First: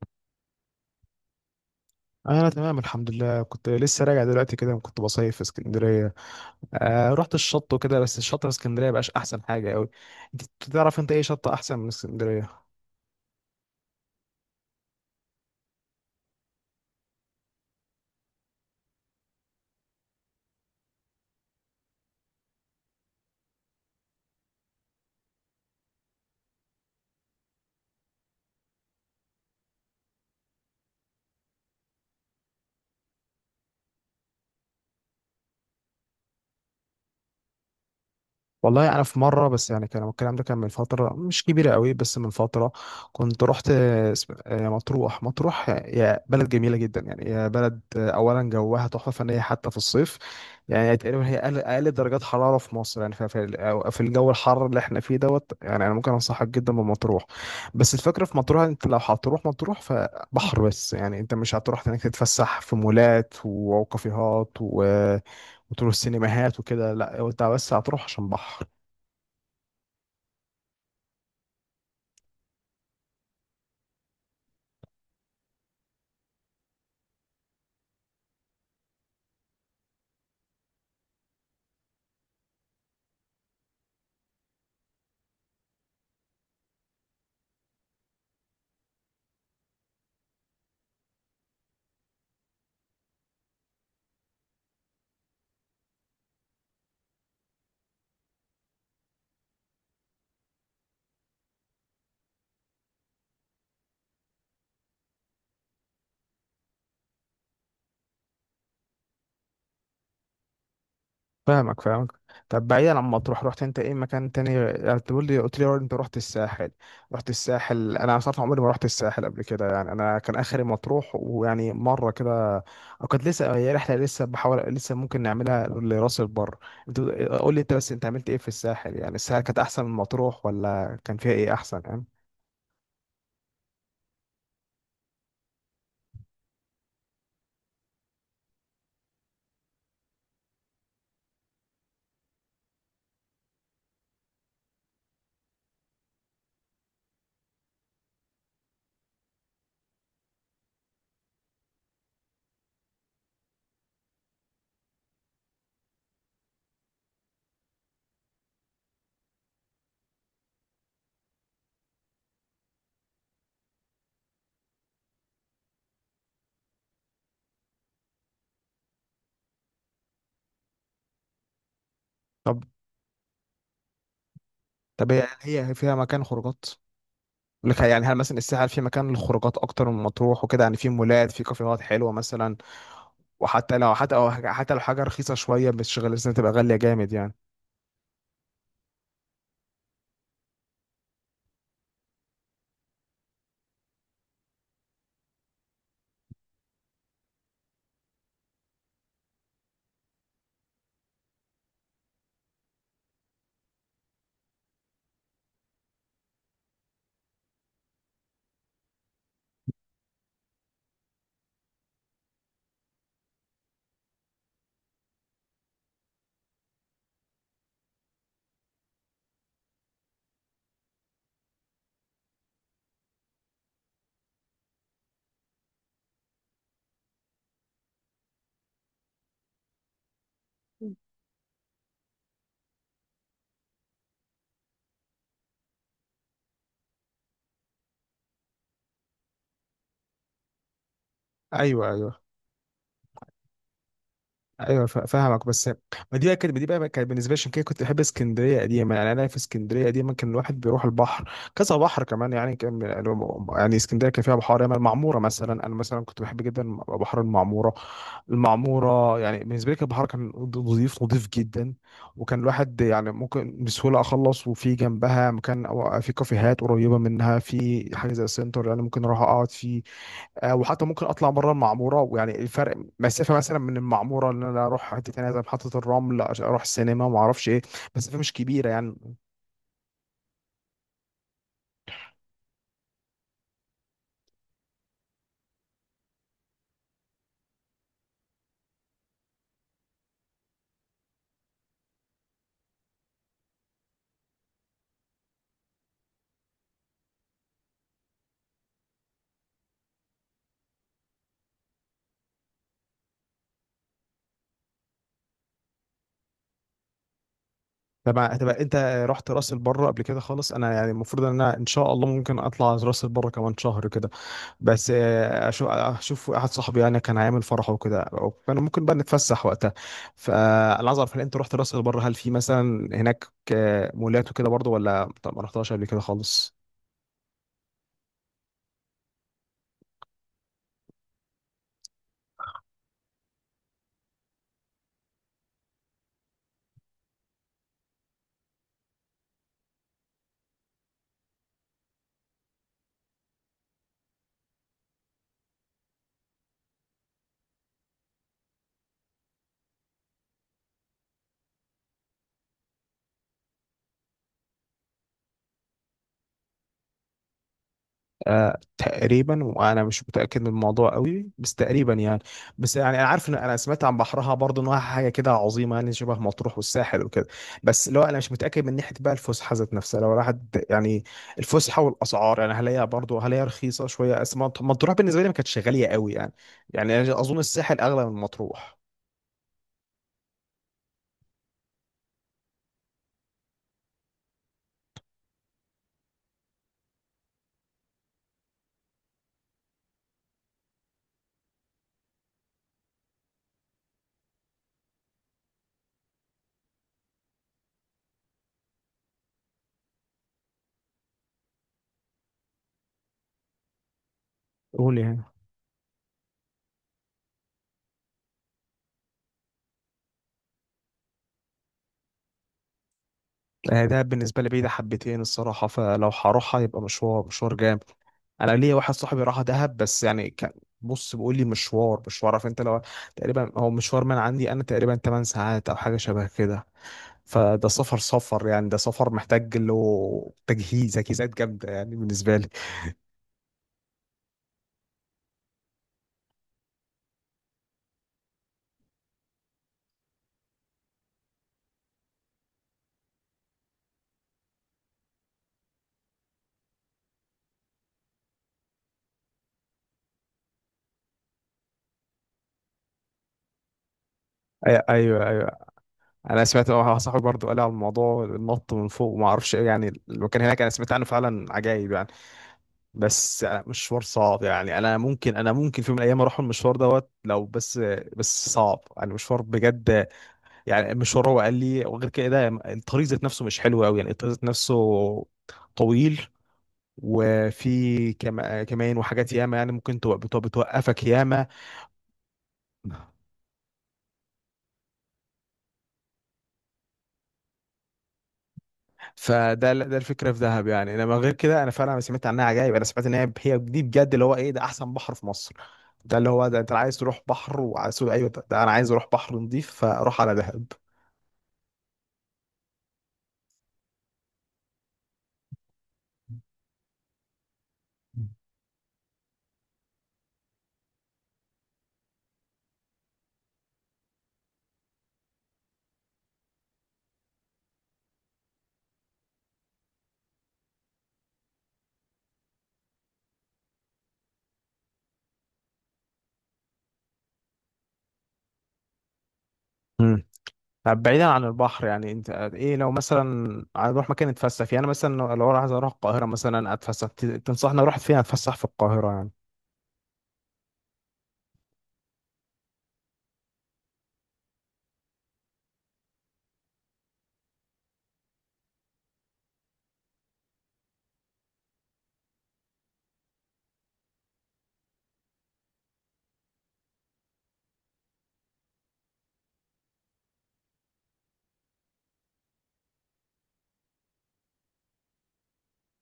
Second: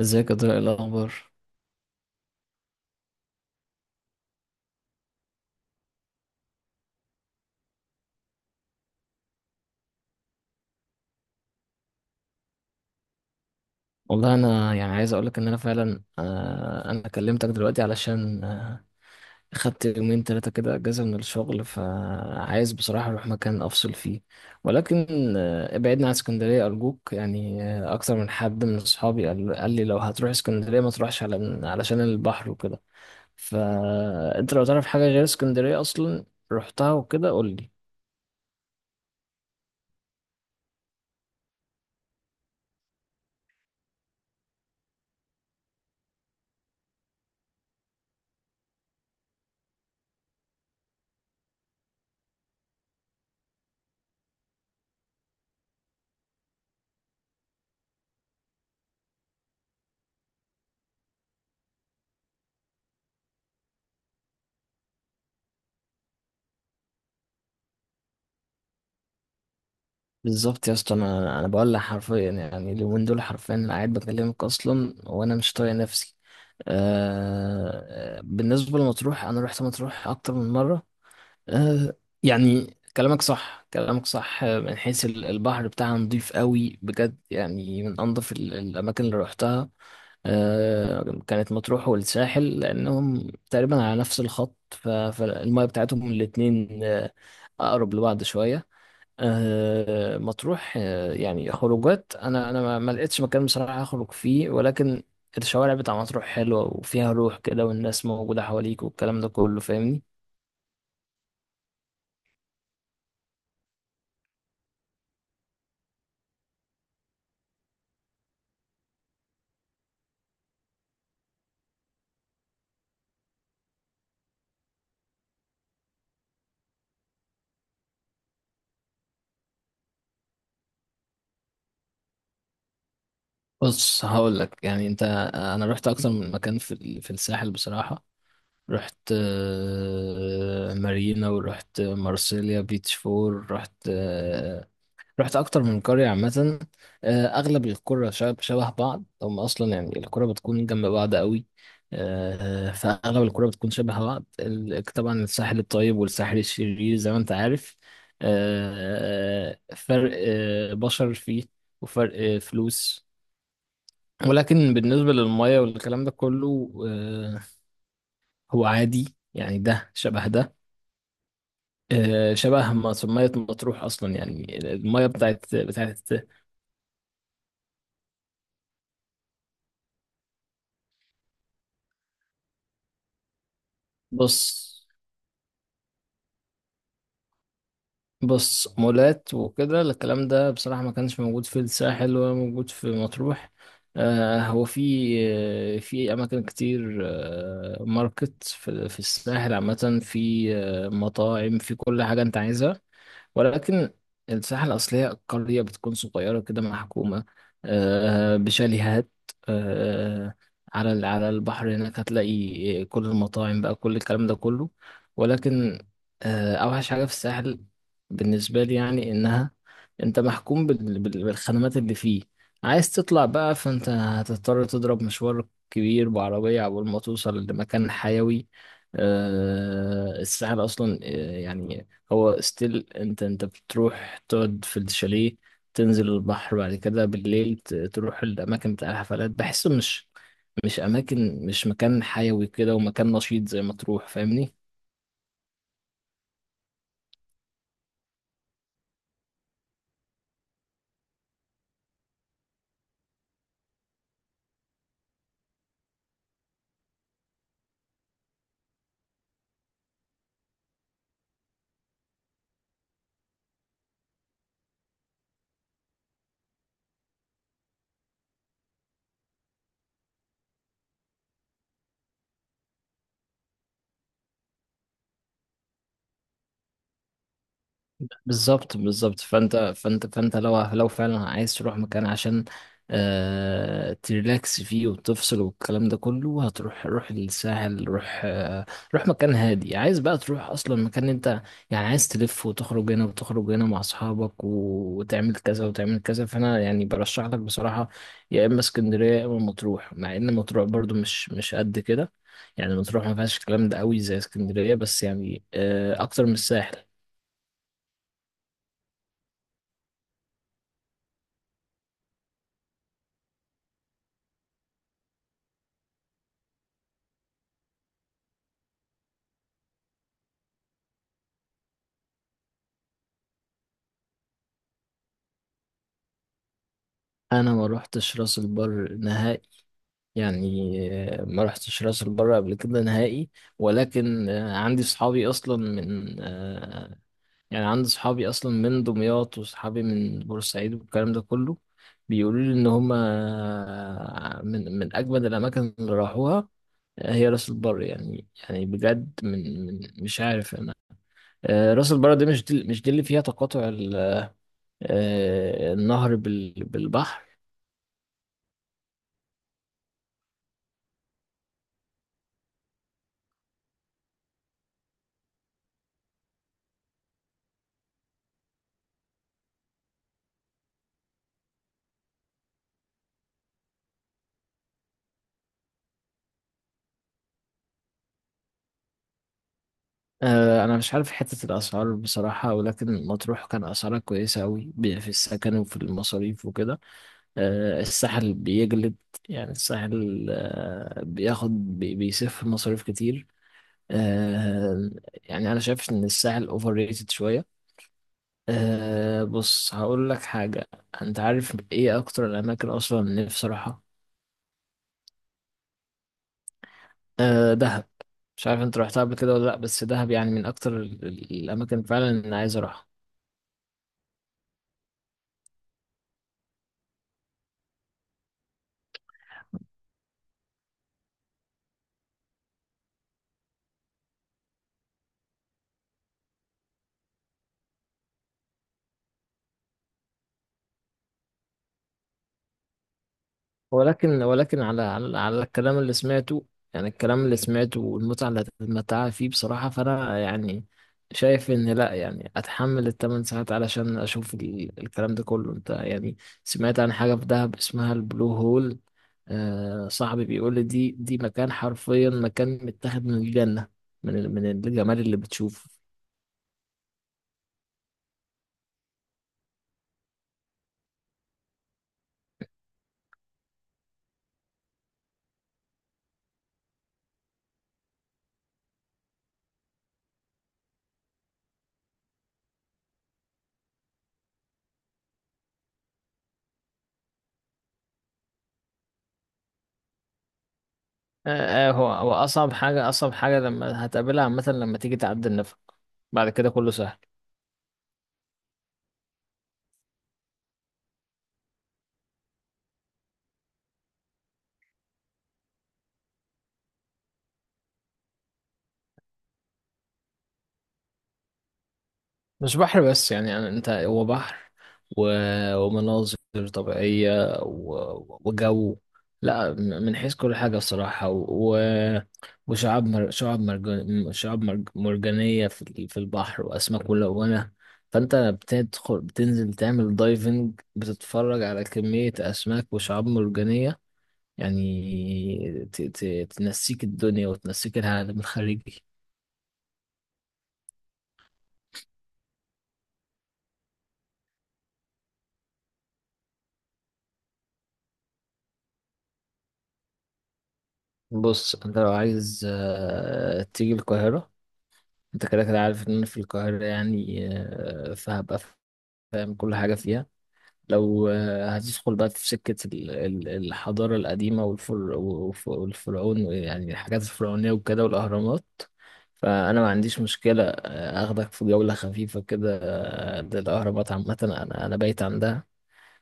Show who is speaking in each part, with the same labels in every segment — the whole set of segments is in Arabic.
Speaker 1: ازيك يا طارق؟ إيه الاخبار؟
Speaker 2: انا تمام الحمد لله. كنت لسه راجع دلوقتي كده، كنت بصيف في اسكندريه. آه، رحت الشط وكده، بس الشط في اسكندريه بقاش احسن حاجه قوي. انت تعرف انت ايه شط احسن من اسكندريه؟
Speaker 1: والله انا، يعني، عايز اقولك ان انا فعلا، انا كلمتك دلوقتي علشان خدت يومين ثلاثه كده اجازه من الشغل، فعايز بصراحه اروح مكان افصل فيه. ولكن ابعدنا عن اسكندريه ارجوك. يعني اكتر من حد من اصحابي قال لي لو هتروح اسكندريه ما تروحش علشان البحر وكده. فانت لو تعرف حاجه غير اسكندريه اصلا رحتها وكده قول لي.
Speaker 2: والله انا في مره، بس يعني كان الكلام ده كان من فتره مش كبيره قوي بس من فتره. كنت رحت مطروح. مطروح يا بلد جميله جدا، يعني يا بلد اولا جوها تحفه فنيه حتى في الصيف. يعني تقريبا هي أقل درجات حراره في مصر، يعني في الجو الحر اللي احنا فيه دوت. يعني انا ممكن انصحك جدا بمطروح. بس الفكره في مطروح، انت لو هتروح مطروح فبحر بس، يعني انت مش هتروح هناك تتفسح في مولات وكافيهات و- وتروح سينماهات وكده، لا هو انت بس هتروح عشان بحر.
Speaker 1: بالظبط يا اسطى، انا بقول لك حرفيا، يعني اليومين دول حرفيا انا قاعد بكلمك اصلا وانا مش طايق نفسي. بالنسبه لمطروح، انا رحت مطروح اكتر من مره. آه يعني كلامك صح كلامك صح، من حيث البحر بتاعها نضيف قوي بجد، يعني من انضف الاماكن اللي رحتها. كانت مطروح والساحل لانهم تقريبا على نفس الخط، فالميه بتاعتهم الاتنين اقرب لبعض شويه. مطروح، يعني خروجات، انا ما لقيتش مكان بصراحه اخرج فيه، ولكن الشوارع بتاع مطروح حلوه وفيها روح كده، والناس موجوده حواليك والكلام ده كله، فاهمني.
Speaker 2: فاهمك فاهمك. طب بعيدا عن مطروح، رحت انت ايه مكان تاني؟ يعني تقول لي قلت لي انت رحت الساحل. رحت الساحل، انا صراحه عمري ما رحت الساحل قبل كده، يعني انا كان اخري مطروح ويعني مره كده، وكانت لسه هي رحله، لسه بحاول، لسه ممكن نعملها لراس البر. انت قول لي، انت بس انت عملت ايه في الساحل؟ يعني الساحل كانت احسن من مطروح، ولا كان فيها ايه احسن يعني؟
Speaker 1: بص هقول لك، يعني انت انا رحت اكتر من مكان في في الساحل بصراحه. رحت مارينا، ورحت مارسيليا بيتش فور، رحت اكتر من قريه عامه. اغلب القرى شبه بعض، هم اصلا يعني القرى بتكون جنب بعض قوي. فاغلب القرى بتكون شبه بعض. طبعا الساحل الطيب والساحل الشرير زي ما انت عارف. فرق بشر فيه، وفرق فلوس، ولكن بالنسبه للميه والكلام ده كله، هو عادي يعني، ده شبه ده،
Speaker 2: طب
Speaker 1: شبه ما ميه مطروح اصلا، يعني الميه
Speaker 2: طب هي
Speaker 1: بتاعت
Speaker 2: هي فيها
Speaker 1: بتاعت
Speaker 2: مكان خروجات؟ بقول لك يعني، هل مثلا الساحل في مكان للخروجات اكتر من مطروح وكده؟ يعني في مولات، في كافيهات حلوه مثلا؟ وحتى لو حتى أو
Speaker 1: بص
Speaker 2: حتى لو حاجه رخيصه شويه، مش غالية، لازم تبقى غاليه جامد يعني.
Speaker 1: بص، مولات وكده الكلام ده بصراحة ما كانش موجود في الساحل ولا موجود في مطروح. هو في، في أماكن كتير، ماركت، في الساحل عامة، في مطاعم، في كل حاجة أنت عايزها. ولكن الساحة الأصلية القرية بتكون صغيرة كده، محكومة بشاليهات آه، على على البحر. هناك هتلاقي كل المطاعم بقى، كل الكلام ده كله. ولكن أوحش حاجة في الساحل بالنسبة لي، يعني إنها أنت محكوم بالخدمات اللي فيه. عايز تطلع بقى، فأنت هتضطر تضرب مشوار كبير بعربية عقبال ما توصل لمكان حيوي. الساحل أصلا، يعني هو ستيل، انت بتروح تقعد في الشاليه، تنزل البحر، بعد كده بالليل تروح الاماكن بتاع الحفلات. بحسه مش، مش اماكن، مش
Speaker 2: ايوه،
Speaker 1: مكان
Speaker 2: ايوه.
Speaker 1: حيوي كده ومكان نشيط زي ما تروح، فاهمني.
Speaker 2: ايوه فاهمك، بس ما دي بقى كانت دي بقى كانت بالنسبه لي. عشان كده كنت بحب اسكندريه قديما، يعني انا في اسكندريه قديما كان الواحد بيروح البحر كذا بحر كمان يعني كان. يعني اسكندريه كان فيها بحار، يعني المعموره مثلا، انا مثلا كنت بحب جدا بحر المعموره. المعمورة يعني بالنسبة لي كانت بحر كان نظيف نظيف جدا. وكان الواحد يعني ممكن بسهولة أخلص، وفي جنبها مكان، أو في كافيهات قريبة منها، في حاجة زي السنتر يعني ممكن أروح أقعد فيه. وحتى ممكن أطلع بره المعمورة، ويعني الفرق مسافة مثلا من المعمورة إن أنا أروح حتة تانية زي محطة الرمل عشان أروح السينما وما أعرفش إيه، مسافة مش كبيرة
Speaker 1: بالظبط
Speaker 2: يعني.
Speaker 1: بالظبط، فانت لو فعلا عايز تروح مكان عشان تريلاكس فيه وتفصل والكلام ده كله، هتروح روح الساحل. روح روح مكان هادي. عايز بقى تروح اصلا مكان انت، يعني عايز تلف وتخرج هنا وتخرج هنا مع اصحابك وتعمل كذا وتعمل كذا، فانا يعني برشح لك بصراحة يا اما اسكندرية يا اما مطروح. مع ان مطروح برضو مش قد كده، يعني مطروح ما فيهاش الكلام ده قوي زي اسكندرية، بس يعني اكتر من الساحل.
Speaker 2: طبعا. تبقى أنت رحت راس البر قبل كده خالص؟ أنا يعني المفروض إن أنا إن شاء الله ممكن أطلع راس البر كمان شهر كده. بس اشوف واحد صاحبي يعني كان هيعمل فرح وكده، وكان ممكن بقى نتفسح وقتها. فانا عايز اعرف، هل انت رحت راس البر؟ هل في مثلا هناك مولات وكده برضه، ولا طب ما رحتهاش قبل كده خالص؟
Speaker 1: انا ما روحتش راس البر نهائي، يعني ما روحتش راس البر قبل كده نهائي. ولكن عندي صحابي اصلا من يعني عندي صحابي اصلا من دمياط وصحابي من بورسعيد والكلام ده كله، بيقولوا لي ان هم من اجمد الاماكن اللي راحوها هي راس البر. يعني بجد، من مش عارف انا. راس البر دي مش دي اللي فيها تقاطع النهر بالبحر؟
Speaker 2: آه تقريبا، وانا مش متاكد من الموضوع قوي بس تقريبا يعني. بس يعني انا عارف ان انا سمعت عن بحرها برضه انها حاجه كده عظيمه يعني، شبه مطروح والساحل وكده. بس لو انا مش متاكد من ناحيه بقى الفسحه ذات نفسها لو راحت يعني. الفسحه والاسعار يعني، هل هي رخيصه شويه؟ مطروح بالنسبه لي ما كانتش غاليه قوي يعني. يعني أنا اظن الساحل اغلى من مطروح.
Speaker 1: انا مش عارف حتة الاسعار بصراحة، ولكن مطروح كان اسعارها كويسة قوي في السكن وفي المصاريف وكده. الساحل بيجلد، يعني الساحل بياخد بيصرف مصاريف كتير. آه، يعني انا شايف ان الساحل اوفر ريتد شوية. بص هقول لك حاجة، انت عارف ايه اكتر الاماكن اصلا نفسي اروحها؟
Speaker 2: قول يعني.
Speaker 1: دهب. مش عارف انت رحتها قبل كده ولا لا، بس دهب يعني من اكتر الاماكن فعلا اللي أنا عايز اروحها.
Speaker 2: ده بالنسبه لي بعيده حبتين الصراحه، فلو هروحها يبقى مشوار مشوار جامد. انا ليا واحد صاحبي راح دهب، بس يعني كان، بص بيقول لي مشوار مشوار. عارف انت، لو تقريبا هو مشوار من عندي انا تقريبا 8 ساعات او حاجه شبه كده. فده سفر سفر يعني، ده سفر محتاج له تجهيزات جامده يعني بالنسبه لي.
Speaker 1: ولكن على على الكلام اللي سمعته، يعني الكلام اللي سمعته والمتعة اللي هتتمتعها فيه بصراحة، فأنا يعني شايف إن لأ، يعني أتحمل الثمان ساعات علشان أشوف الكلام ده كله. أنت يعني سمعت عن حاجة في دهب اسمها البلو هول؟ آه، صاحبي بيقول لي دي مكان، حرفيا مكان متاخد من الجنة، من من الجمال اللي
Speaker 2: ايوه ايوه.
Speaker 1: بتشوفه.
Speaker 2: انا سمعت واحد صاحبي برضه قال لي على الموضوع، النط من فوق وما اعرفش ايه، يعني المكان هناك انا سمعت عنه فعلا عجايب يعني. بس يعني مشوار صعب يعني، انا ممكن في يوم من الايام اروح المشوار دوت لو بس. بس صعب يعني، مشوار بجد. يعني مش هو قال لي وغير كده الطريق ذات نفسه مش حلو قوي يعني، الطريق ذات نفسه طويل، وفي كمان وحاجات ياما، يعني ممكن بتوقفك ياما.
Speaker 1: آه هو هو أصعب حاجة، أصعب حاجة لما هتقابلها عامة لما تيجي تعدي النفق، بعد كده كله سهل.
Speaker 2: فده الفكره في دهب يعني، انما غير كده انا فعلا سمعت عنها عجائب. انا سمعت ان هي دي بجد اللي هو ايه، ده احسن بحر في مصر. ده اللي هو ده انت عايز تروح بحر، وعايز، ايوه، ده انا عايز اروح بحر نظيف فاروح على دهب.
Speaker 1: مش بحر بس، يعني هو بحر و... ومناظر طبيعية و... وجو. لا من حيث كل حاجة الصراحة، و... وشعاب شعاب شعاب مرجانية في في البحر وأسماك ملونة. فأنت بتدخل، بتنزل تعمل دايفنج، بتتفرج على كمية أسماك وشعاب مرجانية، يعني تنسيك الدنيا وتنسيك العالم الخارجي.
Speaker 2: طب بعيدا عن البحر يعني، انت ايه لو مثلا هنروح مكان نتفسح فيه؟ انا مثلا لو انا عايز اروح القاهره مثلا اتفسح، تنصحني اروح فين اتفسح في القاهره يعني؟
Speaker 1: بص انت لو عايز تيجي القاهرة، انت كده كده عارف ان انا في القاهرة يعني، فهبقى فاهم كل حاجة فيها. لو هتدخل بقى في سكة الحضارة القديمة، والفرعون، يعني الحاجات الفرعونية وكده والأهرامات، فأنا ما عنديش مشكلة أخدك في جولة خفيفة كده للأهرامات عامة. أنا أنا بايت عندها،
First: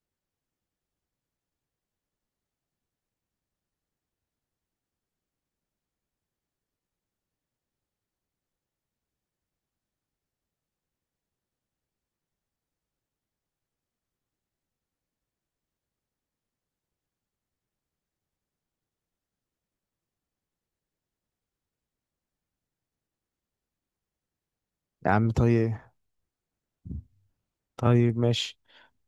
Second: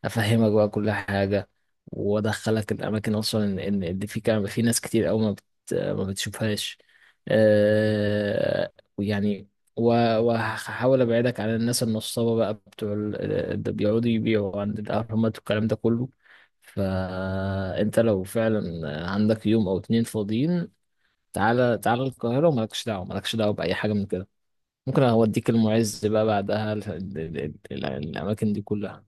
Speaker 1: افهمك بقى كل حاجه، وادخلك الاماكن اصلا، إن اللي في كان في ناس كتير قوي ما ما بتشوفهاش. أه... ويعني وهحاول ابعدك عن الناس النصابه بقى بتوع اللي بيقعدوا يبيعوا عند الاهرامات والكلام ده كله. فانت لو فعلا عندك يوم او اتنين فاضيين، تعالى تعالى القاهره ومالكش دعوه، مالكش دعوه باي حاجه من كده. ممكن
Speaker 2: يا عم
Speaker 1: اوديك
Speaker 2: طيب.
Speaker 1: المعز بقى بعدها
Speaker 2: طيب
Speaker 1: الاماكن
Speaker 2: ماشي.
Speaker 1: دي كلها.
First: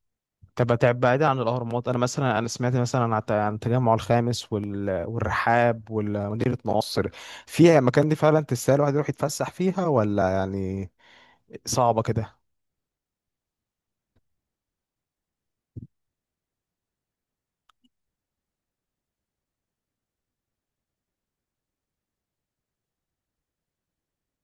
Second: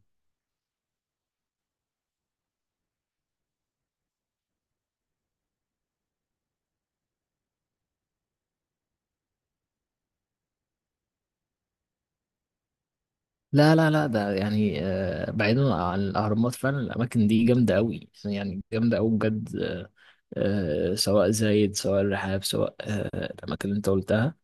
Speaker 2: طب تعب بعيدا عن الاهرامات، انا مثلا انا سمعت مثلا عن التجمع الخامس، والرحاب ومدينه نصر. فيها المكان دي فعلا تستاهل الواحد يروح يتفسح فيها، ولا يعني صعبه كده؟
Speaker 1: لا لا لا، ده يعني، بعيدا عن الأهرامات فعلا الأماكن دي جامدة أوي، يعني جامدة أوي بجد. سواء زايد، سواء الرحاب، سواء الأماكن اللي أنت قلتها،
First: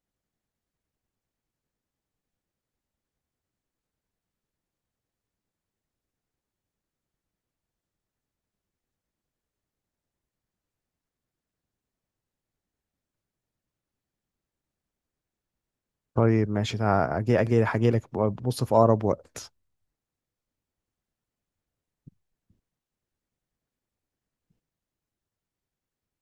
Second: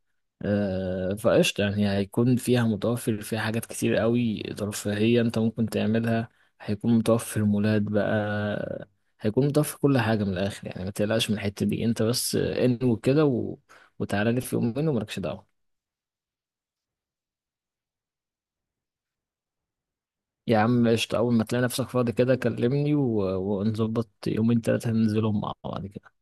Speaker 1: فقشطة. يعني هيكون فيها متوفر، فيها حاجات كتير أوي ترفيهية أنت ممكن تعملها، هيكون متوفر مولات بقى، هيكون متوفر كل حاجة من الآخر يعني. ما تقلقش من الحتة دي، أنت بس انوي كده و... وتعالى لي في يوم منه ومالكش دعوة.
Speaker 2: طيب ماشي. اجي اجي اجي لك، بص في اقرب وقت.
Speaker 1: يا عم قشطة، أول ما تلاقي نفسك فاضي كده كلمني و... ونظبط يومين تلاتة ننزلهم مع بعض كده.